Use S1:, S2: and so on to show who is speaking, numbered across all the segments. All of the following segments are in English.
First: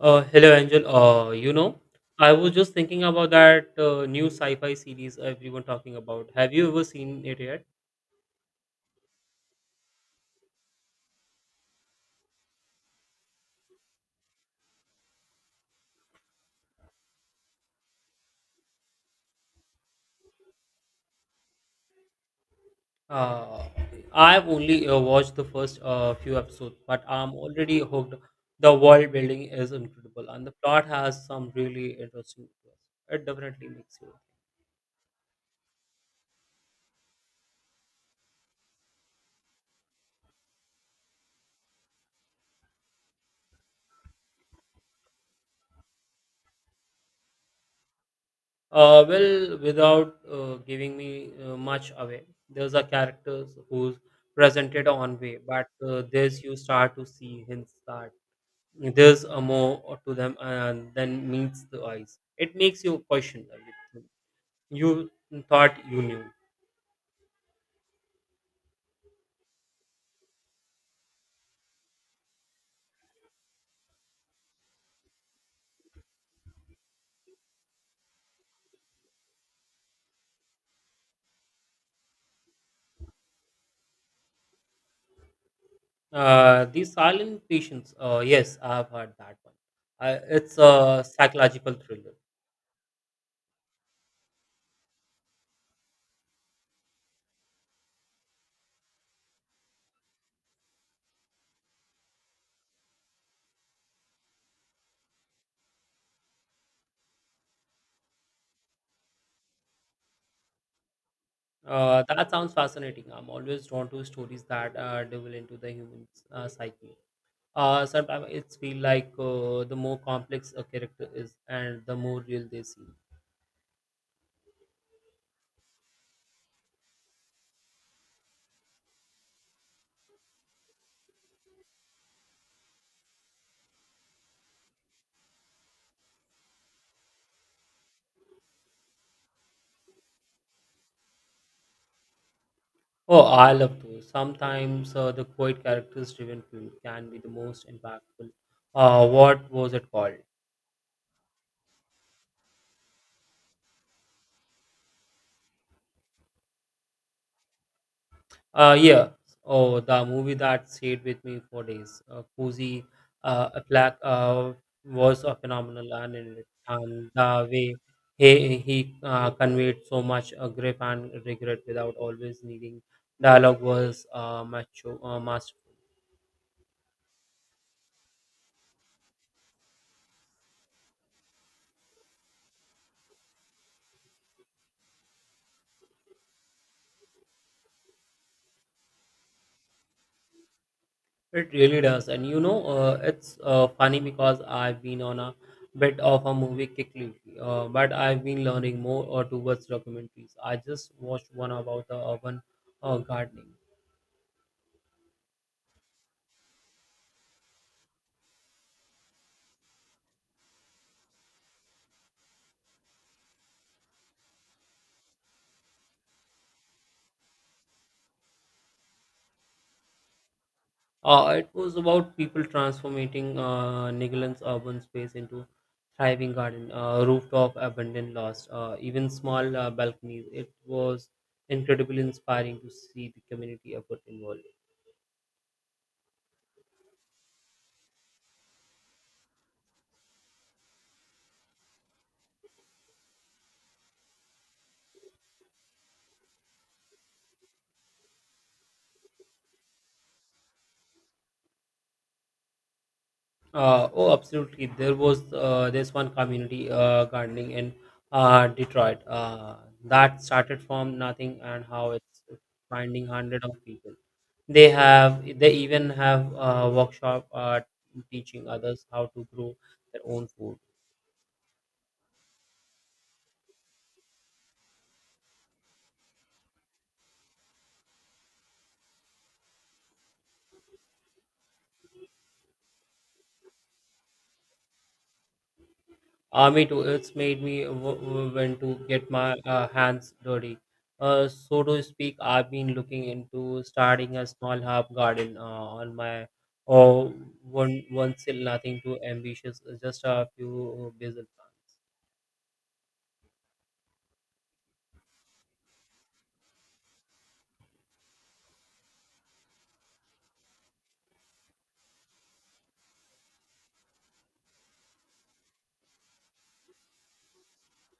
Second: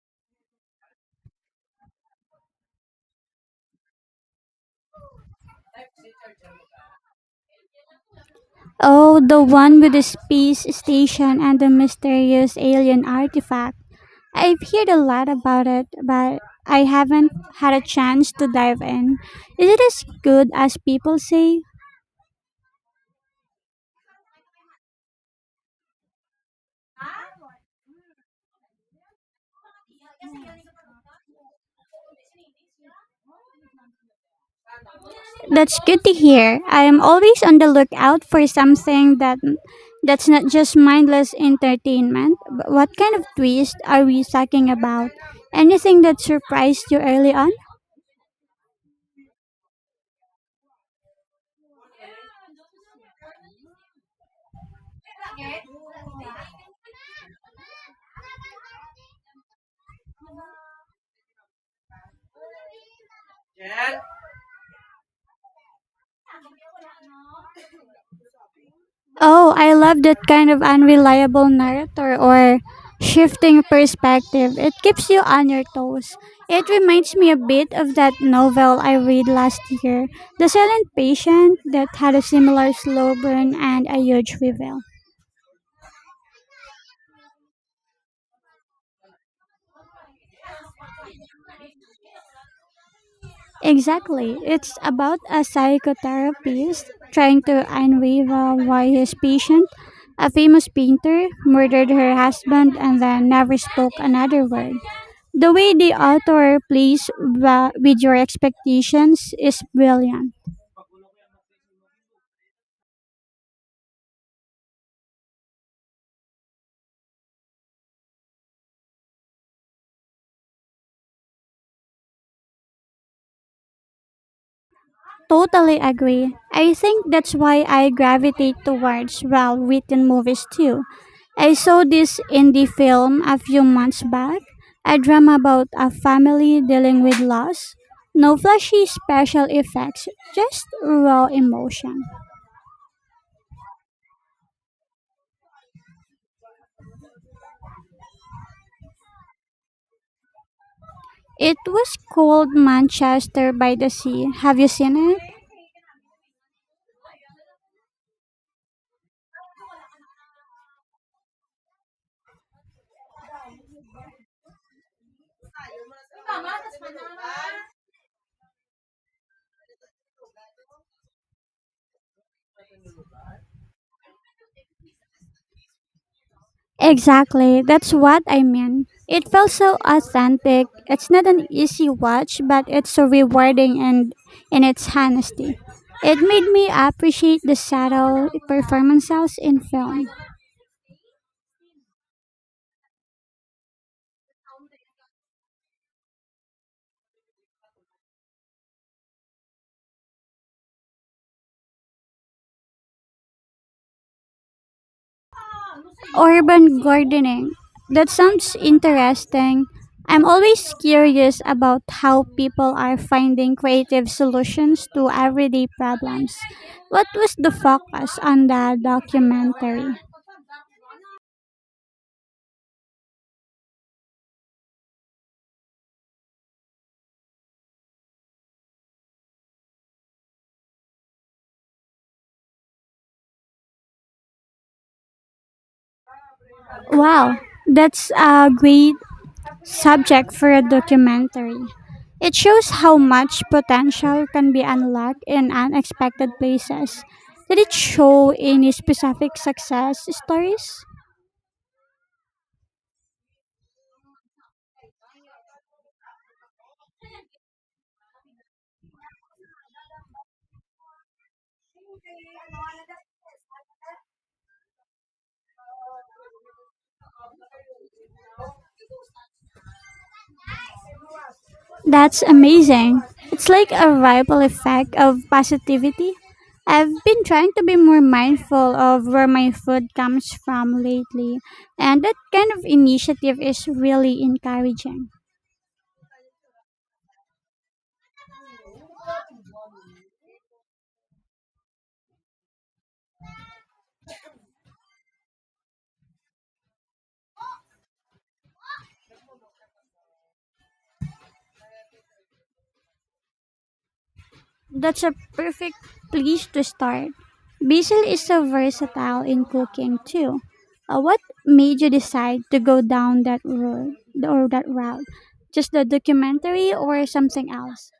S1: Hello, Angel. I was just thinking about that new sci-fi series everyone talking about. Have you ever seen it yet?
S2: Oh, the one with the space station and the mysterious alien artifact. I've heard a lot about it, but I haven't had a chance to dive in. Is it as good as people say?
S1: Uh, I've only watched the first few episodes, but I'm already hooked. The world building is incredible, and the plot has some really interesting twists. It definitely makes you.
S2: That's good to hear. I am always on the lookout for something that's not just mindless entertainment. But what kind of twist are we talking about? Anything that surprised you early on?
S1: Well, without giving me much away, there's a characters who's presented on way, but there's you start to see hints that there's a more to them than meets the eyes. It makes you question a little. You thought you knew.
S2: Oh, I love that kind of unreliable narrator or shifting perspective. It keeps you on your toes. It reminds me a bit of that novel I read last year, The Silent Patient, that had a similar slow burn and a huge reveal.
S1: The silent patients, yes, I have heard that one. It's a psychological thriller.
S2: Exactly. It's about a psychotherapist trying to unravel why his patient, a famous painter, murdered her husband and then never spoke another word. The way the author plays with your expectations is brilliant.
S1: That sounds fascinating. I'm always drawn to stories that delve into the human psyche. Sometimes it's feel like the more complex a character is, and the more real they seem.
S2: Totally agree. I think that's why I gravitate towards well written movies too. I saw this indie film a few months back, a drama about a family dealing with loss. No flashy special effects, just raw emotion.
S1: Oh, I love those. Sometimes the quiet characters driven film can be the most impactful. What was it called?
S2: It was called Manchester by the Sea. Have you seen it?
S1: Yeah. Oh, the movie that stayed with me for days. Cozy Black was a phenomenal and, and the way he conveyed so much grief and regret without always needing dialogue was macho, masterful.
S2: Exactly, that's what I mean. It felt so authentic. It's not an easy watch, but it's so rewarding and in its honesty. It made me appreciate the subtle performances in film.
S1: It really does. And you know, it's funny because I've been on a bit of a movie kick lately, but I've been learning more towards documentaries. I just watched one about the urban gardening.
S2: Urban gardening. That sounds interesting. I'm always curious about how people are finding creative solutions to everyday problems. What was the focus on the documentary?
S1: It was about people transforming Nigerian's urban space into thriving garden, rooftop abandoned lost, even small balconies. It was incredibly inspiring to see the community effort involved.
S2: Wow, that's a great subject for a documentary. It shows how much potential can be unlocked in unexpected places. Did it show any specific success stories?
S1: Oh, Absolutely. There was this one community gardening in Detroit that started from nothing and how it's finding hundred of people. They even have workshop teaching others how to grow their own food.
S2: That's amazing. It's like a ripple effect of positivity. I've been trying to be more mindful of where my food comes from lately, and that kind of initiative is really encouraging.
S1: Me too. It's made me want to get my hands dirty. So to speak, I've been looking into starting a small herb garden on my oh, one still nothing too ambitious, just a few basil plants.
S2: That's a perfect place to start. Basil is so versatile in cooking too. What made you decide to go down that road or that route? Just the documentary or something else?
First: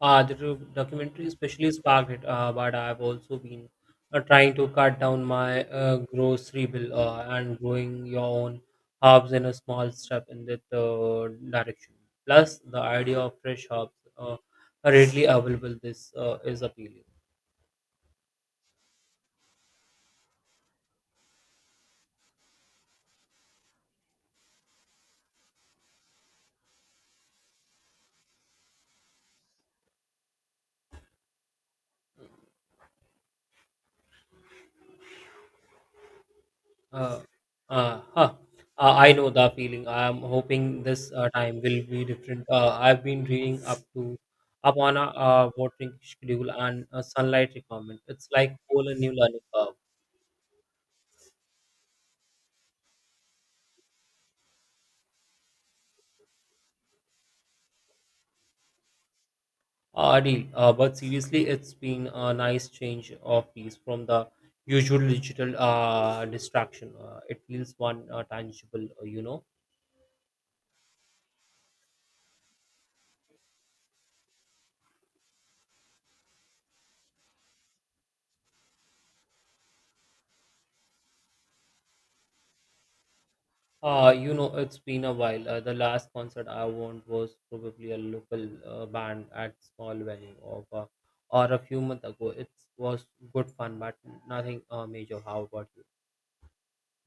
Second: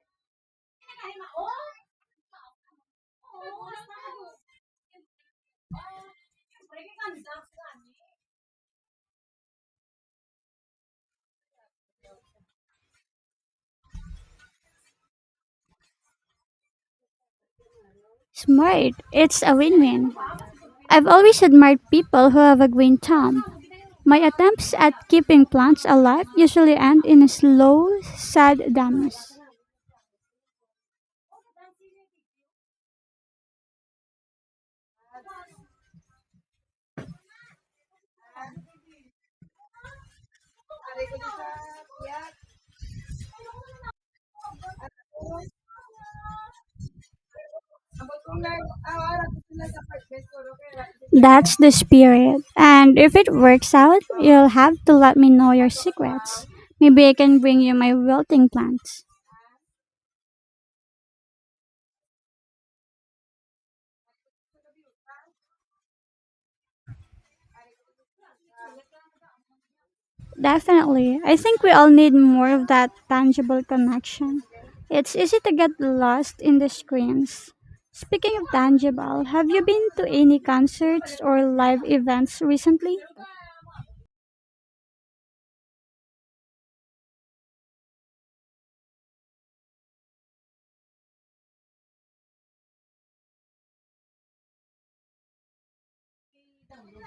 S1: Documentary especially sparked it, but I've also been trying to cut down my grocery bill and growing your own herbs in a small step in that direction. Plus, the idea of fresh herbs uh, are readily available. This is appealing.
S2: Smart. It's a win-win. I've always admired people who have a green thumb. My attempts at keeping plants alive usually end in a slow, sad damage.
S1: Uh, huh. I know the feeling. I am hoping this time will be different. I've been reading up on a watering schedule and sunlight requirement. It's like whole new learning curve.
S2: That's the spirit. And if it works out, you'll have to let me know your secrets. Maybe I can bring you my wilting plants.
S1: Deal. But seriously, it's been a nice change of pace from the usual digital distraction. It feels one tangible.
S2: Definitely. I think we all need more of that tangible connection. It's easy to get lost in the screens. Speaking of tangible, have you been to any concerts or live events recently?
S1: It's been a while. The last concert I went was probably a local band at small venue or a few months ago. It was good fun, but nothing major. How about you?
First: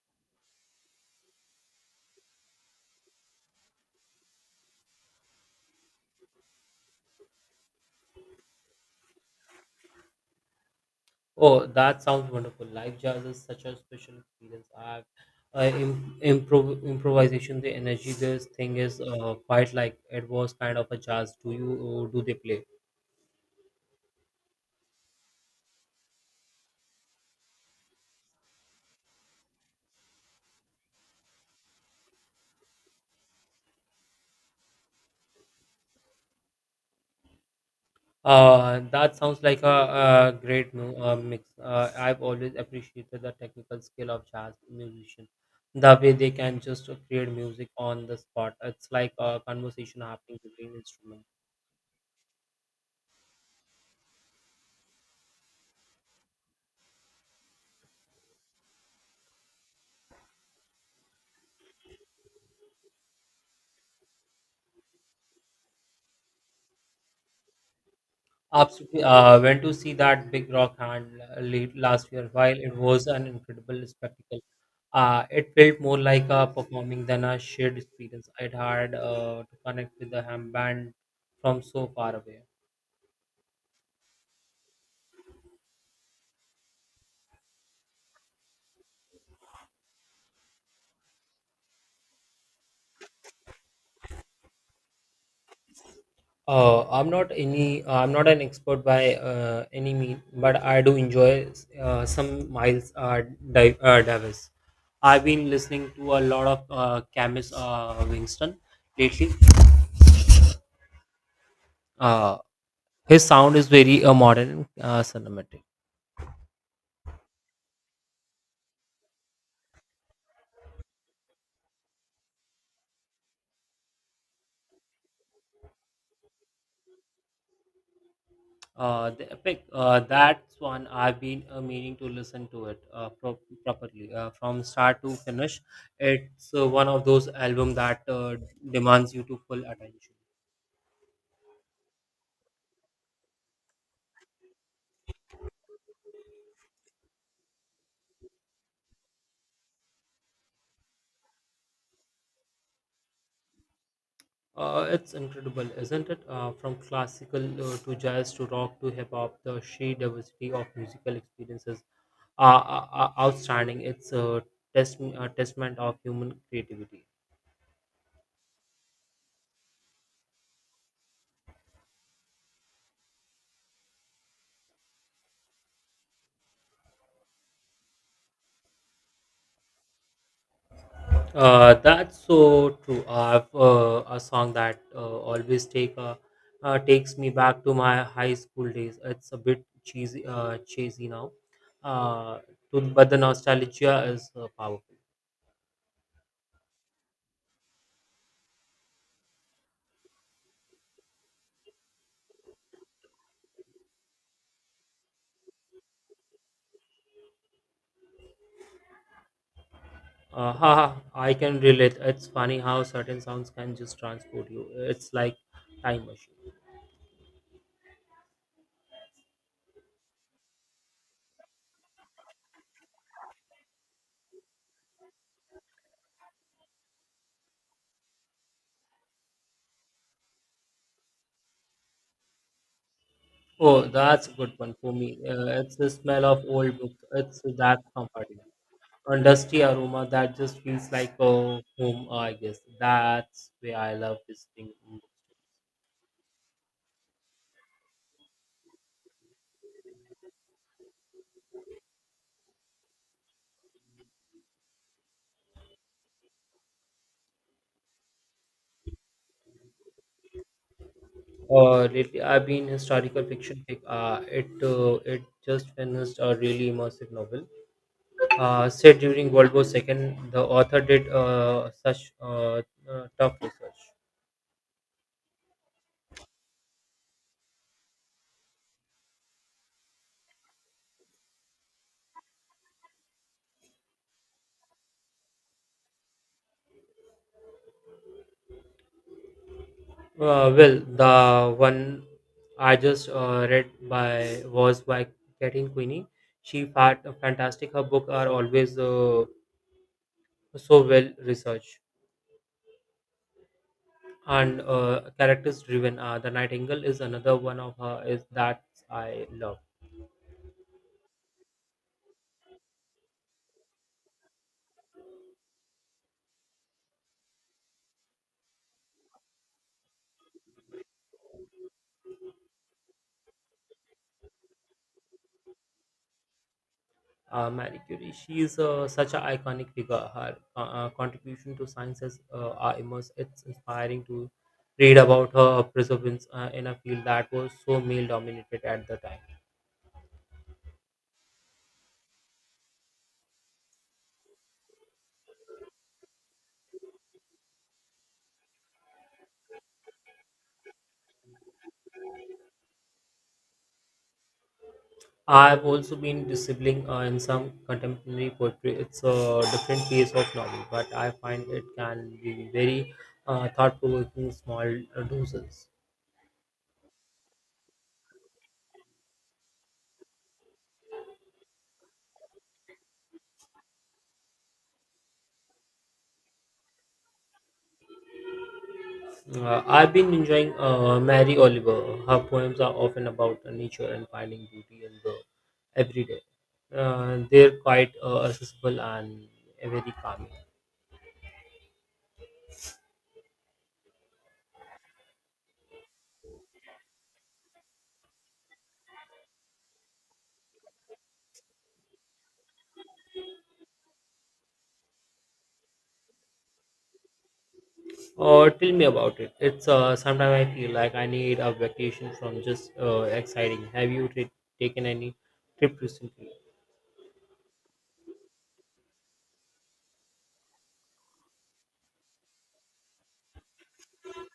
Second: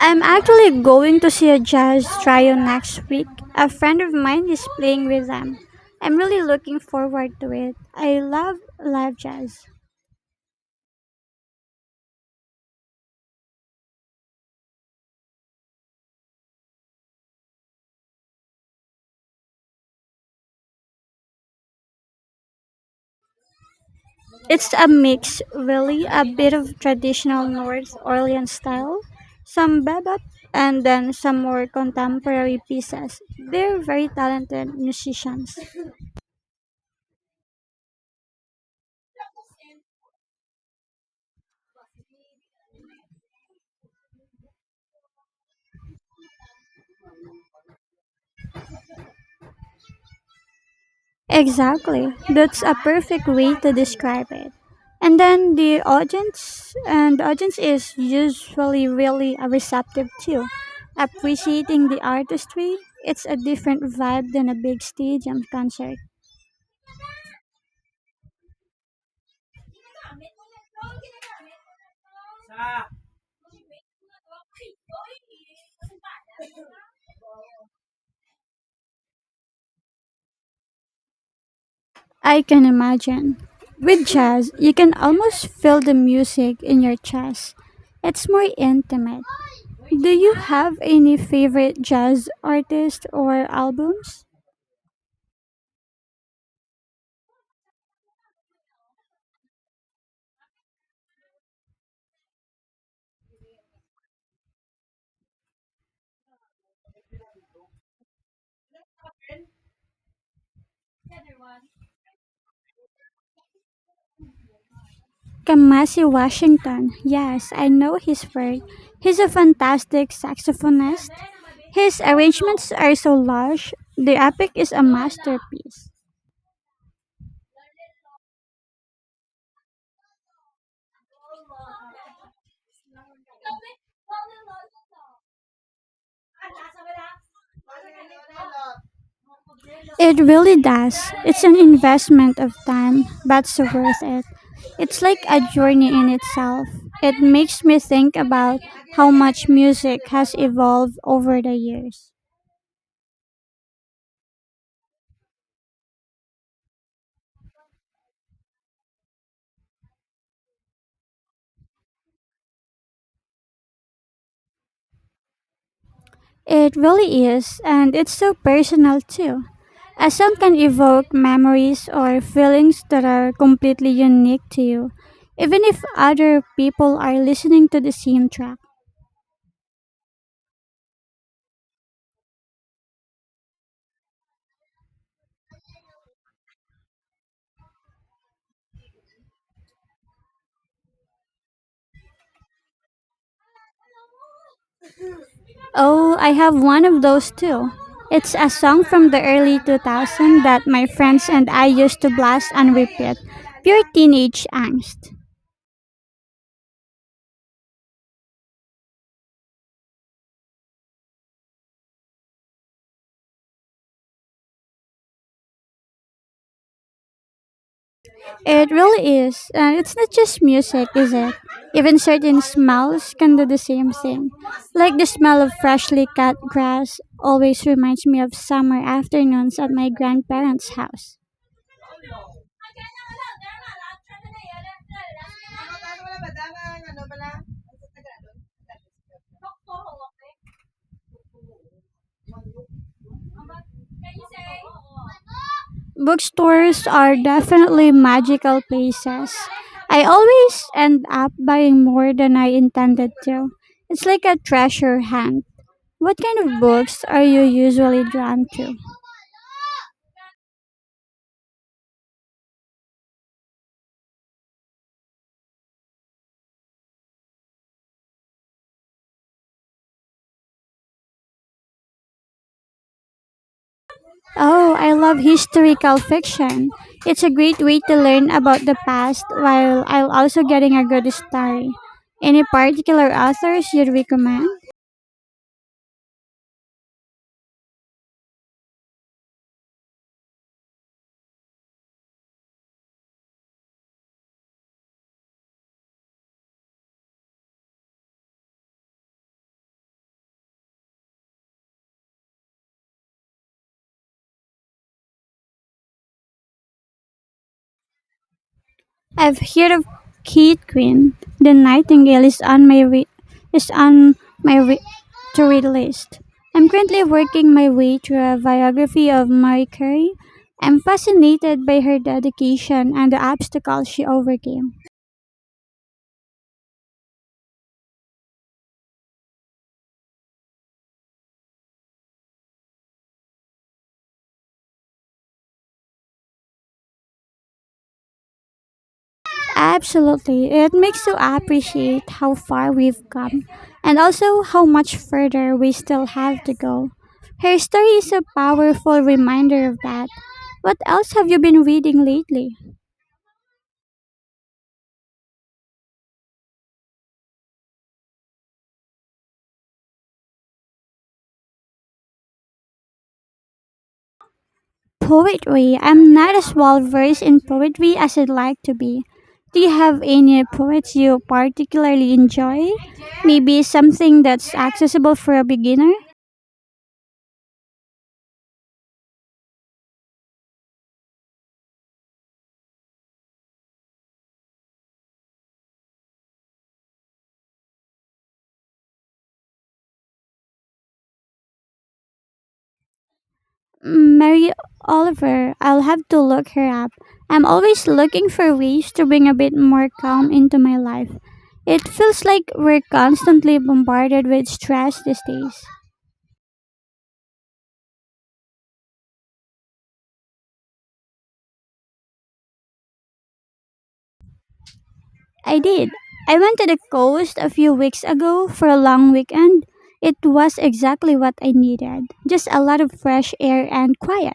S2: I'm actually going to see a jazz trio next week. A friend of mine is playing with them. I'm really looking forward to it. I love live jazz.
S1: Oh, that sounds wonderful. Live jazz is such a special experience. Improvisation, the energy, this thing is quite like it was kind of a jazz. Do they play?
S2: It's a mix, really, a bit of traditional North Orleans style, some bebop, and then some more contemporary pieces. They're very talented musicians.
S1: That sounds like a great mix. I've always appreciated the technical skill of jazz musicians. The way they can just create music on the spot. It's like a conversation happening between instruments.
S2: Exactly. That's a perfect way to describe it. And then the audience is usually really receptive too. Appreciating the artistry, it's a different vibe than a big stadium concert.
S1: Absolutely. Went to see that big rock hand late last year. While it was an incredible spectacle, it felt more like a performing than a shared experience. I'd had to connect with the ham band from so far away.
S2: I can imagine. With jazz, you can almost feel the music in your chest. It's more intimate. Do you have any favorite jazz artists or albums?
S1: I'm not any. I'm not an expert by any mean, but I do enjoy some Miles Davis. I've been listening to a lot of Camus Winston lately. Uh, his sound is very modern, cinematic.
S2: Kamasi Washington. Yes, I know his work. He's a fantastic saxophonist. His arrangements are so lush. The epic is a masterpiece.
S1: The epic. That's one I've been meaning to listen to it properly from start to finish. It's one of those albums that demands you to full attention.
S2: It really does. It's an investment of time, but so worth it. It's like a journey in itself. It makes me think about how much music has evolved over the years.
S1: It's incredible, isn't it? From classical to jazz to rock to hip hop, the sheer diversity of musical experiences are outstanding. It's a testament of human
S2: It
S1: creativity.
S2: really is, and it's so personal too. A song can evoke memories or feelings that are completely unique to you, even if other people are listening to the same track.
S1: That's so true. I have a song that always takes me back to my high school days. It's a bit cheesy, now, uh, but the nostalgia is powerful.
S2: Oh, I have one of those too. It's a song from the early 2000s that my friends and I used to blast and repeat. Pure teenage angst.
S1: Haha, I can relate. It's funny how certain sounds can just transport you. It's like time machine.
S2: It really is. And it's not just music, is it? Even certain smells can do the same thing. Like the smell of freshly cut grass always reminds me of summer afternoons at my grandparents' house.
S1: Oh, that's a good one for me. It's the smell of old books. It's that comforting. A dusty aroma that just feels like a home, I guess. That's where I love visiting.
S2: Bookstores are definitely magical places. I always end up buying more than I intended to. It's like a treasure hunt. What kind of books are you usually drawn to?
S1: Lately, I've been historical fiction. Pick. It just finished a really immersive novel. Set during World War II, the author did such tough research.
S2: Oh, I love historical fiction. It's a great way to learn about the past while I'll also getting a good story. Any particular authors you'd recommend?
S1: Well, the one I just read by was by Kathleen Queenie. She fantastic. Her book are always so well researched and characters driven. The Nightingale is another one of her is that I
S2: I've
S1: love.
S2: heard of Kate Quinn. The Nightingale is on is on my re- to read list. I'm currently working my way through a biography of Marie Curie. I'm fascinated by her dedication and the obstacles she overcame.
S1: Marie Curie, she is such an iconic figure. Her contribution to science are immense. It's inspiring to read about her perseverance in a field that was so male dominated at the time.
S2: Absolutely. It makes you appreciate how far we've come and also how much further we still have to go. Her story is a powerful reminder of that. What else have you been reading lately?
S1: I've also been disabling in some contemporary poetry. It's a different phase of novel, but I find it can be very thought provoking small doses.
S2: Poetry. I'm not as well versed in poetry as I'd like to be. Do you have any poets you particularly enjoy? Maybe something that's accessible for a beginner?
S1: I've been enjoying Mary Oliver. Her poems are often about nature and finding beauty in the everyday. They're quite accessible and very calming.
S2: Mary Oliver. I'll have to look her up. I'm always looking for ways to bring a bit more calm into my life. It feels like we're constantly bombarded with stress these days.
S1: Or tell me about it. It's sometimes I feel like I need a vacation from just exciting. Have you taken any
S2: I
S1: trip
S2: did.
S1: recently?
S2: I went to the coast a few weeks ago for a long weekend. It was exactly what I needed just a lot of fresh air and quiet.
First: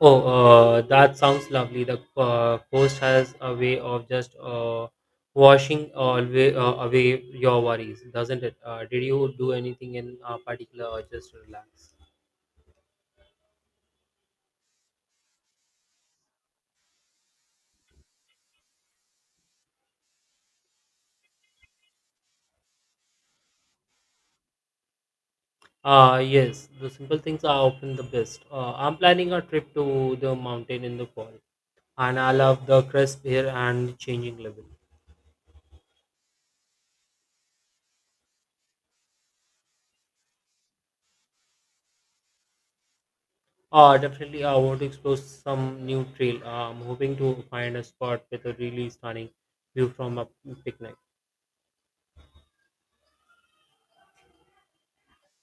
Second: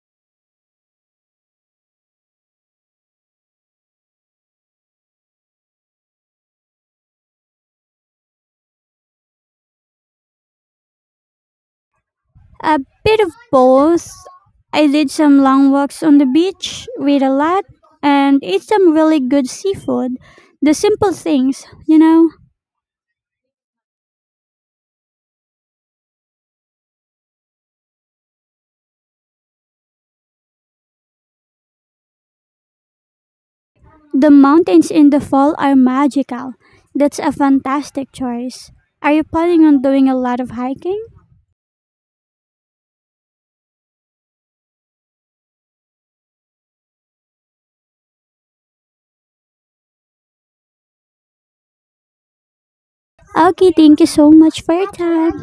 S1: Oh, that sounds lovely. The coast has a way of just washing away your worries, doesn't it? Did you do anything in particular or just relax?
S2: A bit of both. I did some long walks on the beach, read a lot, and ate some really good seafood. The simple things, you know.
S1: Yes, the simple things are often the best. I'm planning a trip to the mountain in the fall, and I love the crisp air and
S2: The
S1: changing level.
S2: mountains in the fall are magical. That's a fantastic choice. Are you planning on doing a lot of hiking?
S1: Definitely, I want to explore some new trail. I'm hoping to find a spot with a really stunning view from a picnic.
S2: Okay, thank you so much for your time.